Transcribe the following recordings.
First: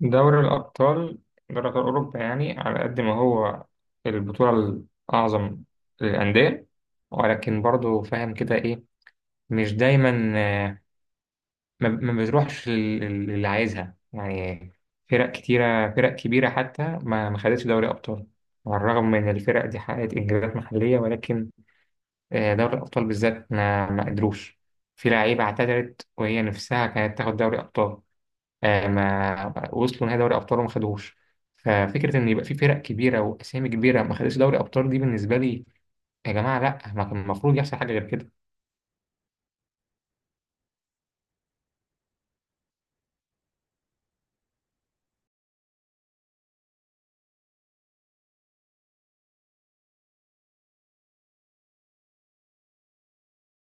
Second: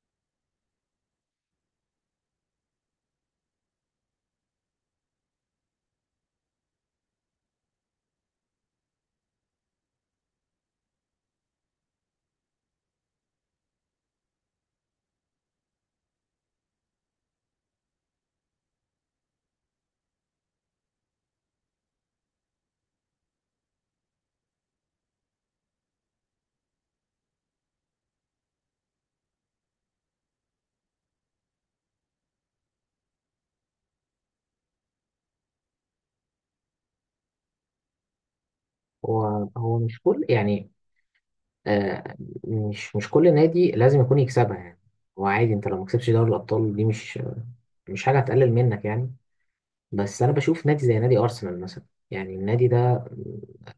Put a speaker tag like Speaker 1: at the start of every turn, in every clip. Speaker 1: دوري الأبطال دوري أبطال أوروبا، يعني على قد ما هو البطولة الأعظم للأندية، ولكن برضو فاهم كده إيه، مش دايما. آه، ما بتروحش للي عايزها يعني. فرق كبيرة حتى ما خدتش دوري أبطال، على الرغم من إن الفرق دي حققت إنجازات محلية، ولكن دوري الأبطال بالذات ما قدروش. في لعيبة اعتذرت وهي نفسها كانت تاخد دوري أبطال، ما وصلوا نهائي دوري ابطال وما خدوهوش. ففكره ان يبقى في فرق كبيره واسامي كبيره ما خدتش دوري ابطال، دي بالنسبه لي يا جماعه، لا، ما كان المفروض يحصل حاجه غير كده.
Speaker 2: هو مش كل يعني آه مش كل نادي لازم يكون يكسبها يعني. هو عادي، انت لو ما كسبتش دوري الابطال دي مش حاجه هتقلل منك يعني. بس انا بشوف نادي زي نادي ارسنال مثلا، يعني النادي ده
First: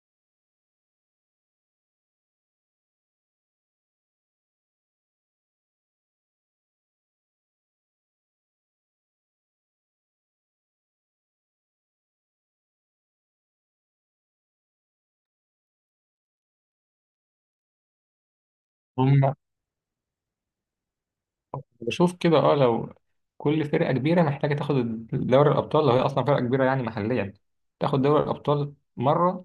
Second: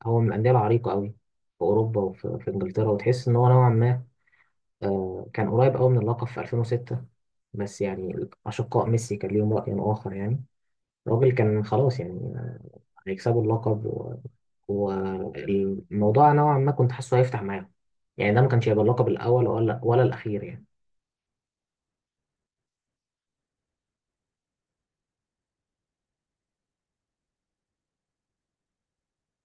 Speaker 2: هو من الانديه العريقه قوي في اوروبا وفي انجلترا، وتحس ان هو نوعا ما كان قريب قوي من اللقب في 2006. بس يعني اشقاء ميسي كان ليهم راي اخر يعني. الراجل كان خلاص يعني هيكسبوا اللقب و... والموضوع نوعا ما كنت حاسه هيفتح معاهم، يعني ده ما كانش هيبقى اللقب
Speaker 1: هم
Speaker 2: الاول ولا الاخير يعني.
Speaker 1: بشوف كده، لو كل فرقه كبيره محتاجه تاخد دوري الابطال، لو هي اصلا فرقه كبيره يعني محليا، تاخد دوري الابطال مره،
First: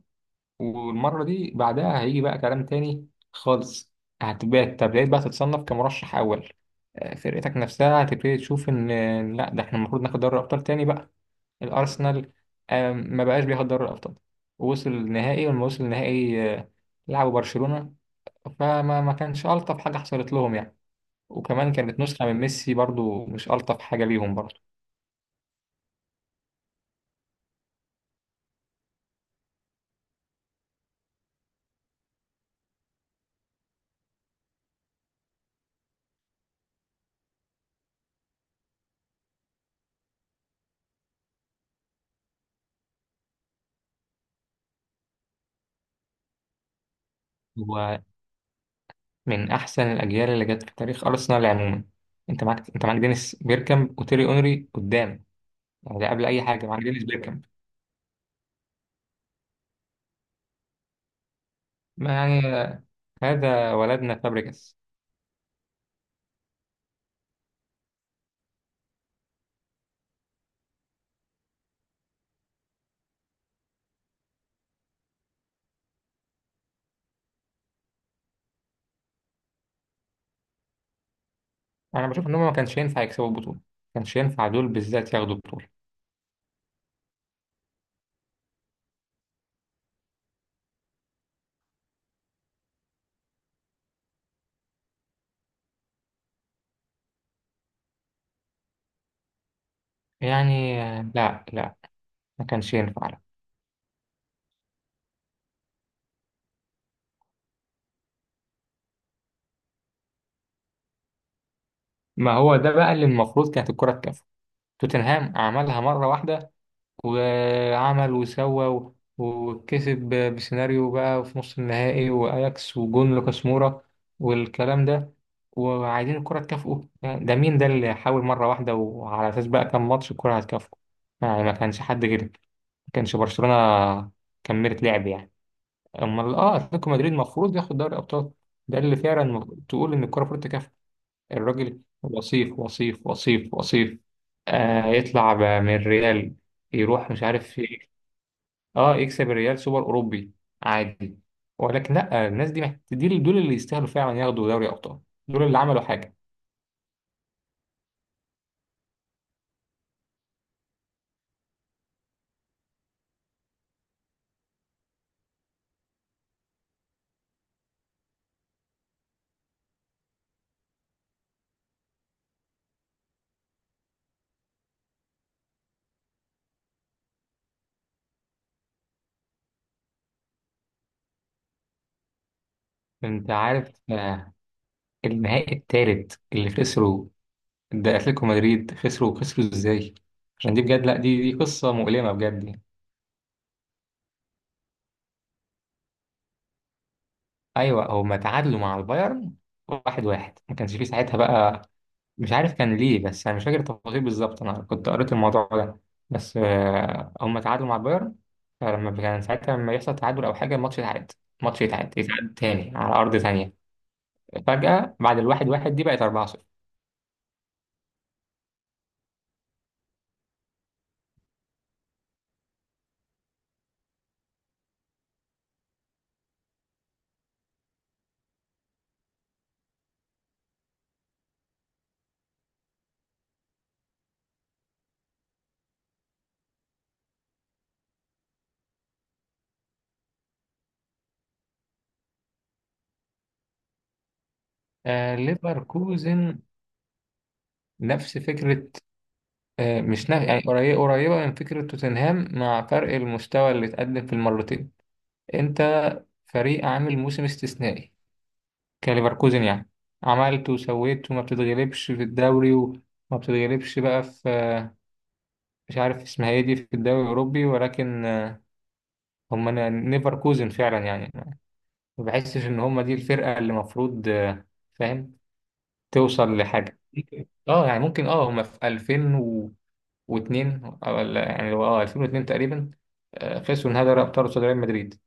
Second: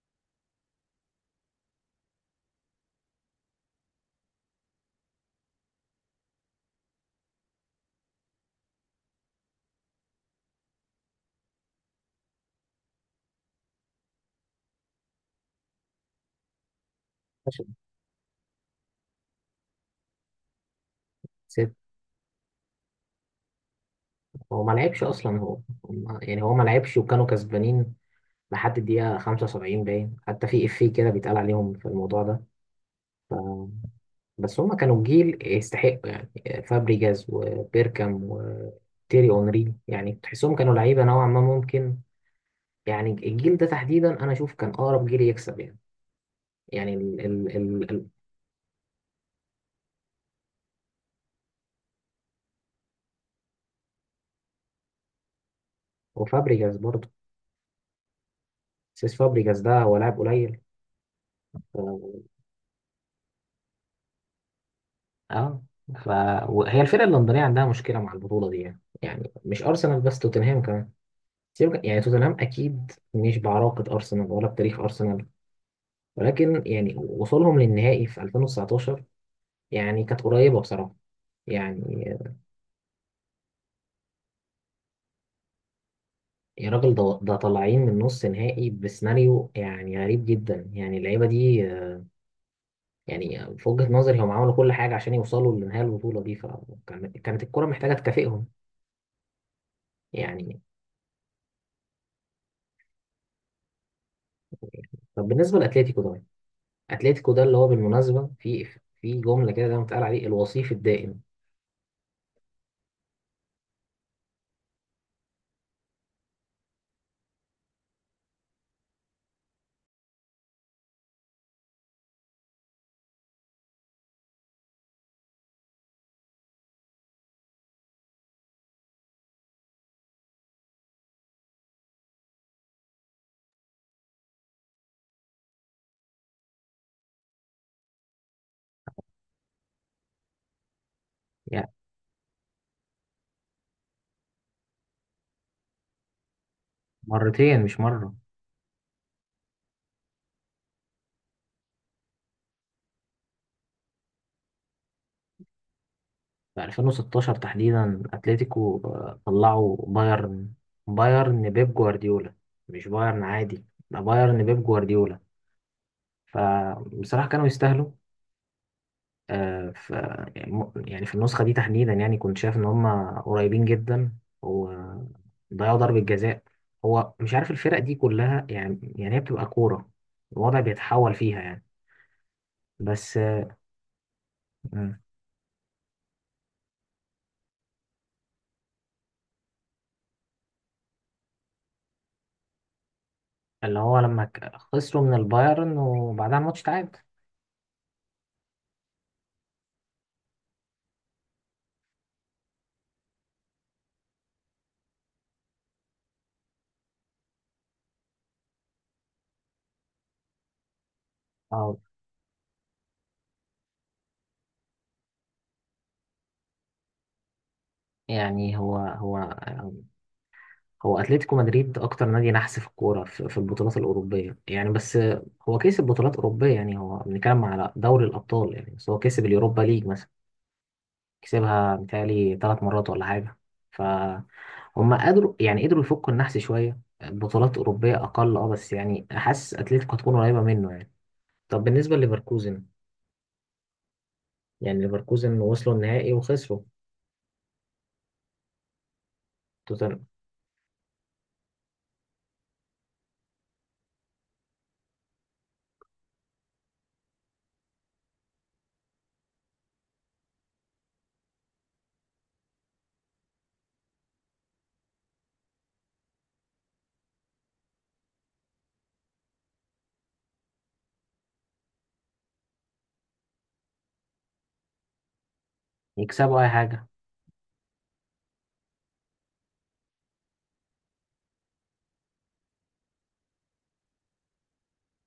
Speaker 1: والمره دي بعدها هيجي بقى كلام تاني خالص. هتبقى تبدأ بقى تتصنف كمرشح اول، فرقتك نفسها هتبتدي تشوف ان إن لا، ده احنا المفروض ناخد دوري الابطال تاني بقى. الارسنال ما بقاش بياخد دوري الابطال، ووصل النهائي، ولما وصل النهائي لعبوا
Speaker 2: ماشي.
Speaker 1: برشلونة. فما ما كانش الطف حاجة حصلت لهم يعني، وكمان
Speaker 2: ست
Speaker 1: كانت نسخة من ميسي برضو مش الطف حاجة ليهم برضو.
Speaker 2: هو ما لعبش اصلا هو، يعني هو ما لعبش وكانوا كسبانين لحد الدقيقه 75، باين حتى في افيه كده بيتقال عليهم في الموضوع ده. بس هم كانوا جيل يستحقوا يعني، فابريجاز وبيركام وتيري اونري، يعني تحسهم كانوا لعيبه نوعا ما ممكن يعني. الجيل ده تحديدا انا اشوف كان اقرب جيل يكسب يعني يعني،
Speaker 1: هو من احسن الاجيال اللي جت في تاريخ ارسنال عموما، انت معاك دينيس بيركامب وتيري اونري قدام، يعني ده قبل اي حاجة
Speaker 2: وفابريجاز
Speaker 1: معاك دينيس
Speaker 2: برضه.
Speaker 1: بيركامب.
Speaker 2: سيس فابريجاز ده هو لاعب قليل.
Speaker 1: ما
Speaker 2: اه
Speaker 1: يعني هذا ولدنا فابريجاس.
Speaker 2: آه. ف... وهي الفرقه اللندنيه عندها مشكله مع البطوله دي يعني، يعني مش ارسنال بس، توتنهام كمان. يعني توتنهام اكيد مش بعراقه ارسنال ولا بتاريخ ارسنال، ولكن يعني وصولهم للنهائي في 2019 يعني كانت قريبه بصراحه
Speaker 1: انا
Speaker 2: يعني.
Speaker 1: بشوف ان هم ما كانش ينفع يكسبوا البطولة، ما كانش ينفع دول بالذات ياخدوا البطولة،
Speaker 2: يا راجل، ده طالعين من نص نهائي بسيناريو يعني غريب جدا. يعني اللعيبه دي يعني في وجهه نظري هم عملوا كل حاجه عشان يوصلوا لنهايه البطوله دي، فكانت الكره محتاجه تكافئهم يعني.
Speaker 1: يعني لا لا، ما كانش ينفع، لا.
Speaker 2: طب بالنسبه لاتلتيكو ده، اتلتيكو ده اللي هو بالمناسبه في جمله كده دايما بتقال عليه الوصيف الدائم.
Speaker 1: ما هو ده بقى اللي المفروض كانت الكرة تكافئه. توتنهام عملها مرة واحدة، وعمل وسوى وكسب بسيناريو بقى في نص النهائي، وأياكس وجون لوكاس مورا والكلام ده، وعايزين الكرة تكافئه؟ يعني ده مين ده اللي حاول مرة واحدة، وعلى أساس بقى كام ماتش الكرة هتكافئه؟ يعني ما كانش حد غير ما كانش برشلونة كملت لعب يعني. أمال أتلتيكو مدريد المفروض ياخد دوري أبطال، ده اللي فعلا تقول إن الكرة المفروض تكافئه،
Speaker 2: يعني
Speaker 1: الراجل وصيف وصيف وصيف وصيف. يطلع من الريال، يروح مش عارف في
Speaker 2: مرتين مش
Speaker 1: إيه.
Speaker 2: مره.
Speaker 1: اه يكسب الريال سوبر اوروبي عادي، ولكن لا، الناس دي دي دول اللي يستاهلوا فعلا ياخدوا دوري ابطال، دول اللي عملوا حاجه.
Speaker 2: في 2016 تحديدا اتلتيكو طلعوا بايرن، بايرن بيب جوارديولا، مش بايرن عادي، ده بايرن بيب جوارديولا. فبصراحه كانوا يستاهلوا. آه، ف يعني يعني في النسخة دي تحديدا يعني كنت شايف إن هما قريبين جدا وضيعوا ضربة جزاء. هو مش عارف الفرق دي كلها يعني. يعني هي بتبقى كورة الوضع بيتحول فيها يعني. بس
Speaker 1: انت عارف
Speaker 2: مم.
Speaker 1: النهائي الثالث اللي خسروا ده، اتلتيكو مدريد خسروا ازاي؟ عشان دي بجد، لا، دي قصه مؤلمه بجد.
Speaker 2: اللي هو لما خسروا من البايرن وبعدها الماتش تعاد.
Speaker 1: ايوه، هما تعادلوا مع البايرن واحد واحد، ما كانش فيه ساعتها بقى، مش عارف كان ليه، بس انا مش فاكر التفاصيل بالظبط، انا كنت قريت الموضوع ده. بس هم تعادلوا مع بايرن، فلما كان ساعتها، لما يحصل تعادل او حاجه الماتش يتعاد، الماتش
Speaker 2: اه
Speaker 1: يتعاد تاني على ارض تانية. فجاه بعد الواحد واحد دي بقت 4-0.
Speaker 2: يعني هو هو اتلتيكو مدريد اكتر نادي نحس في الكوره في البطولات الاوروبيه يعني. بس هو كسب بطولات اوروبيه يعني، هو بنتكلم على دوري الابطال يعني، بس هو كسب اليوروبا ليج مثلا، كسبها متهيألي ثلاث مرات ولا حاجة. فهم قدروا، يعني قدروا يفكوا النحس شوية، بطولات أوروبية أقل أه. بس يعني حاسس أتلتيكو هتكون قريبة منه يعني. طب بالنسبة لليفركوزن، يعني ليفركوزن وصلوا النهائي
Speaker 1: ليفركوزن
Speaker 2: وخسروا
Speaker 1: نفس فكره، آه
Speaker 2: توتنهام،
Speaker 1: مش نف... يعني قريبه قريبه من فكره توتنهام مع فرق المستوى اللي اتقدم في المرتين. انت فريق عامل موسم استثنائي كليفركوزن يعني، عملت وسويت وما بتتغلبش في الدوري، وما بتتغلبش بقى في مش عارف اسمها ايه دي، في الدوري الأوروبي، ولكن هم نيفركوزن فعلا يعني. ما بحسش إن هم دي الفرقة اللي المفروض، فاهم، توصل
Speaker 2: يكسبوا أي
Speaker 1: لحاجة.
Speaker 2: حاجة.
Speaker 1: اه يعني ممكن هم في 2002، يعني هو 2002 تقريبا، خسروا نهائي دوري ابطال قصاد ريال مدريد.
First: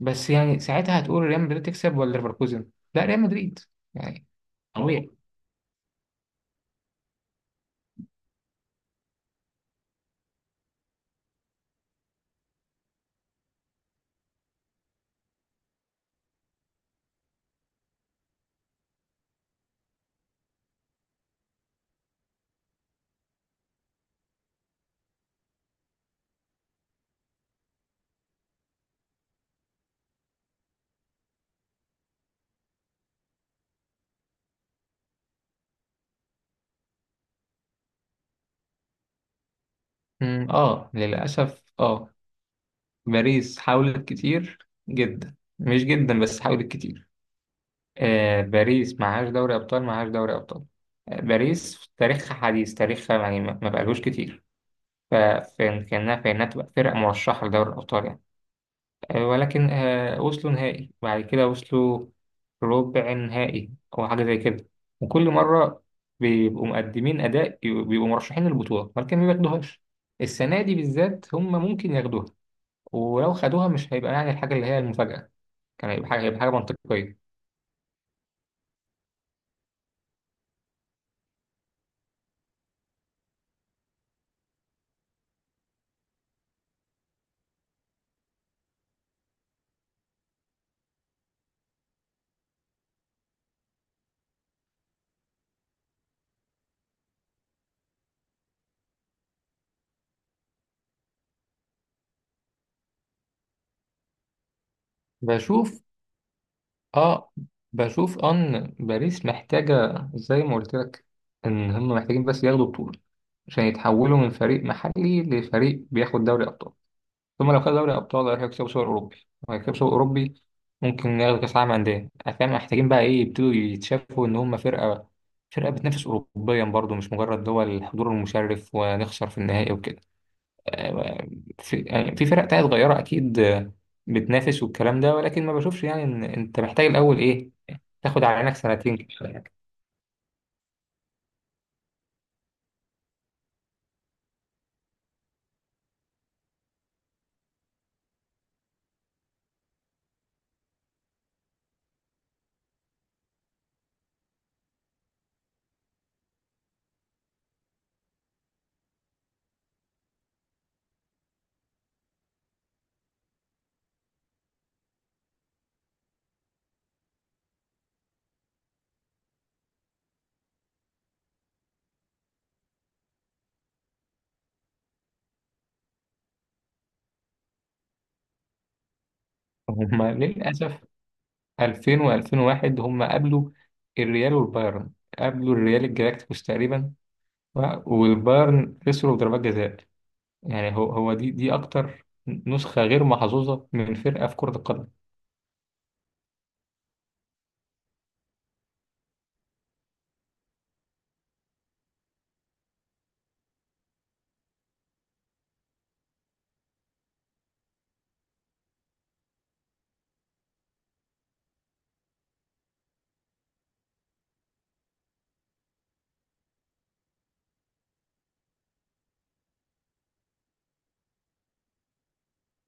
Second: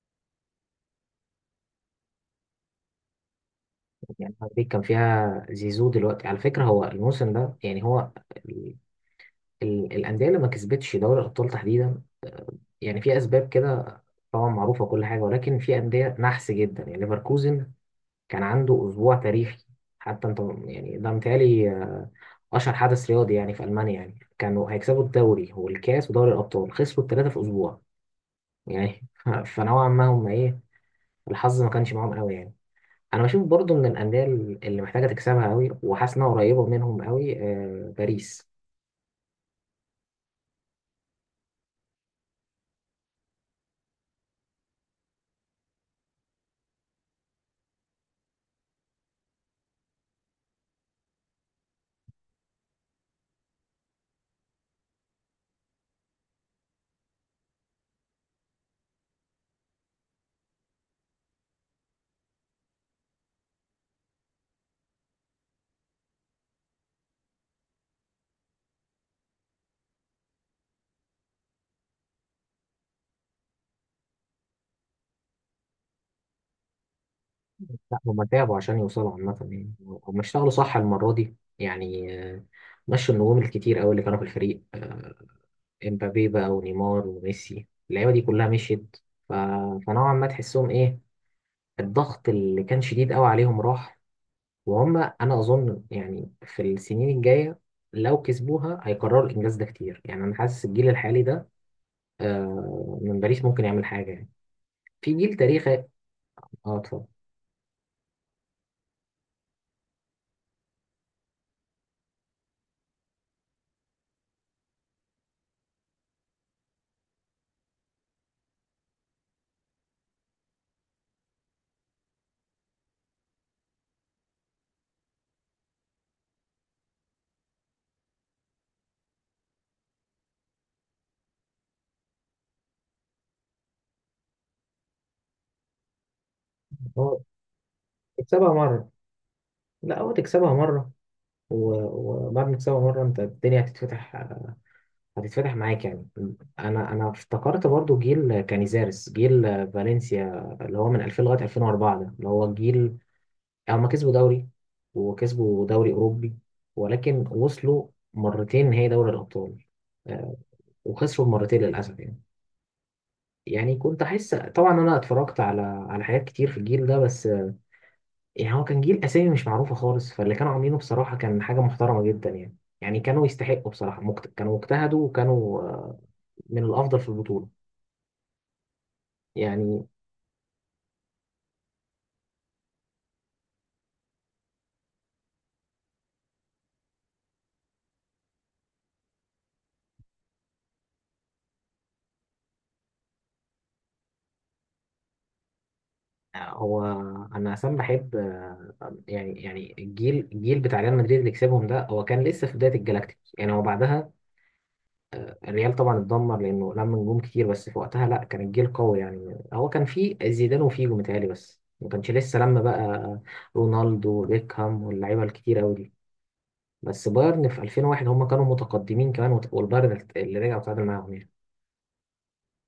Speaker 1: بس يعني ساعتها هتقول ريال مدريد تكسب ولا ليفركوزن؟ لا، ريال مدريد، يعني
Speaker 2: يعني هارفيك كان
Speaker 1: طبيعي.
Speaker 2: فيها زيزو دلوقتي على فكرة. هو الموسم ده يعني هو ال- الأندية اللي ما كسبتش دوري الأبطال تحديدا يعني في أسباب كده طبعا معروفة كل حاجة، ولكن في أندية نحس جدا يعني. ليفركوزن كان عنده أسبوع تاريخي، حتى أنت يعني ده متهيألي أشهر حدث رياضي يعني في ألمانيا. يعني كانوا هيكسبوا الدوري والكاس ودوري الأبطال، خسروا التلاتة في أسبوع يعني فنوعا ما هم إيه، الحظ ما كانش معاهم قوي يعني. أنا بشوف برضو من الأندية اللي محتاجة تكسبها قوي وحاسس إنها قريبة منهم قوي باريس.
Speaker 1: للأسف باريس حاولت كتير جدا، مش جدا بس حاولت كتير. باريس معهاش دوري أبطال، معهاش دوري أبطال. باريس في تاريخها، حديث تاريخها، يعني ما بقالوش كتير، فكان كأنها في إنها تبقى فرقة مرشحة لدوري الأبطال يعني. ولكن وصلوا نهائي، بعد كده وصلوا ربع نهائي أو حاجة زي كده، وكل مرة بيبقوا مقدمين أداء، بيبقوا مرشحين للبطولة ولكن ما بياخدوهاش. السنة دي بالذات هم ممكن ياخدوها، ولو خدوها مش هيبقى يعني الحاجة اللي هي المفاجأة، كان هيبقى حاجة، هيبقى حاجة منطقية.
Speaker 2: لا هم تعبوا عشان يوصلوا عامة يعني. هم اشتغلوا صح المرة دي يعني، مشوا النجوم الكتير قوي اللي كانوا في الفريق، امبابي بقى ونيمار وميسي، اللعيبه دي كلها مشيت. ف... فنوعا ما تحسهم ايه، الضغط اللي كان شديد قوي عليهم راح. وهم انا اظن يعني في السنين الجايه لو كسبوها هيكرروا الانجاز ده كتير يعني. انا حاسس الجيل الحالي ده من باريس ممكن يعمل حاجه يعني، في جيل تاريخي.
Speaker 1: بشوف
Speaker 2: اه اتفضل.
Speaker 1: اه بشوف ان باريس محتاجة، زي ما قلت لك، ان هم محتاجين بس ياخدوا بطولة، عشان يتحولوا من فريق محلي لفريق بياخد دوري ابطال، ثم لو خد دوري ابطال هيكسبوا سوبر اوروبي، وهيكسبوا سوبر اوروبي ممكن ياخدوا كاس عالم انديه. فاهم، محتاجين بقى ايه، يبتدوا يتشافوا ان هم فرقة، فرقة بتنافس اوروبيا برضو، مش مجرد دول الحضور المشرف ونخسر في النهائي وكده. في يعني في فرق تانية صغيرة أكيد، بتنافس والكلام ده، ولكن ما بشوفش يعني إن أنت محتاج الأول
Speaker 2: هو
Speaker 1: إيه، تاخد على
Speaker 2: تكسبها
Speaker 1: عينك
Speaker 2: مره،
Speaker 1: سنتين كده ولا حاجة.
Speaker 2: لا هو تكسبها مره، وبعد ما تكسبها مره انت الدنيا هتتفتح، هتتفتح معاك يعني. انا افتكرت برضو جيل كانيزارس، جيل فالنسيا، اللي هو من 2000 لغايه 2004، ده اللي هو الجيل. هما كسبوا دوري وكسبوا دوري اوروبي، ولكن وصلوا مرتين نهائي دوري الابطال، آه، وخسروا مرتين للاسف يعني. يعني كنت احس طبعا، انا اتفرجت على حاجات كتير في الجيل ده. بس يعني هو كان جيل اسامي مش معروفه خالص، فاللي كانوا عاملينه بصراحه كان حاجه محترمه جدا يعني. يعني كانوا يستحقوا بصراحه، كانوا اجتهدوا وكانوا من الافضل في البطوله يعني.
Speaker 1: هما للأسف 2000 و2001 هما قابلوا الريال والبايرن، قابلوا الريال الجالاكتيكوس تقريبا، والبايرن خسروا بضربات جزاء. يعني هو دي أكتر نسخة غير محظوظة من فرقة في كرة القدم.
Speaker 2: هو انا اصلا بحب، يعني يعني الجيل بتاع ريال مدريد اللي كسبهم ده هو كان لسه في بدايه الجلاكتيكوس يعني. هو بعدها الريال طبعا اتدمر لانه لم نجوم كتير، بس في وقتها لا، كان الجيل قوي يعني. هو كان فيه زيدان وفيجو متهيألي، بس ما كانش لسه لما بقى رونالدو وبيكهام واللعيبه الكتير قوي دي. بس بايرن في 2001 هم كانوا متقدمين كمان، والبايرن اللي رجع وتعادل معاهم يعني.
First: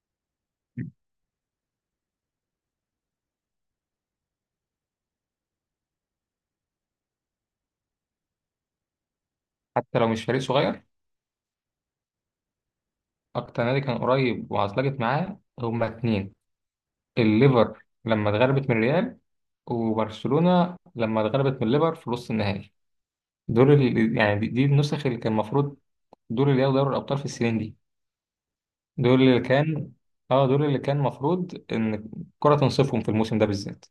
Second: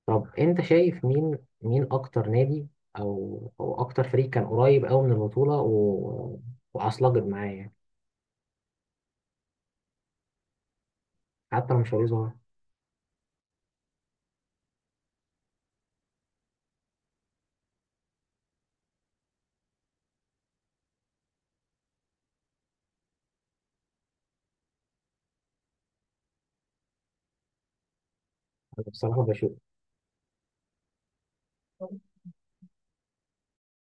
Speaker 2: طب انت شايف مين اكتر نادي، او اكتر فريق كان قريب قوي من البطوله و... وعصلجت معاه يعني،
Speaker 1: حتى لو مش فريق صغير،
Speaker 2: حتى لو مش هيظهر.
Speaker 1: أكتر نادي كان قريب وعطلقت معاه هما اتنين، الليفر لما اتغلبت من الريال، وبرشلونة لما اتغلبت من الليفر في نص النهائي، دول اللي يعني دي النسخ اللي كان المفروض، دول اللي ياخدوا دوري الأبطال في السنين دي،
Speaker 2: انا
Speaker 1: دول
Speaker 2: بصراحه
Speaker 1: اللي
Speaker 2: بشوف،
Speaker 1: كان اه دول اللي كان المفروض إن الكرة تنصفهم في الموسم ده بالذات.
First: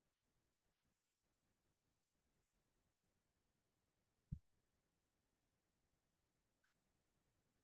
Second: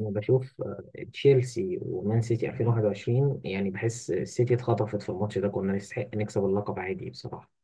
Speaker 2: انا بشوف آه، تشيلسي ومان سيتي 2021. يعني بحس السيتي اتخطفت في الماتش ده، كنا نستحق نكسب اللقب عادي بصراحه.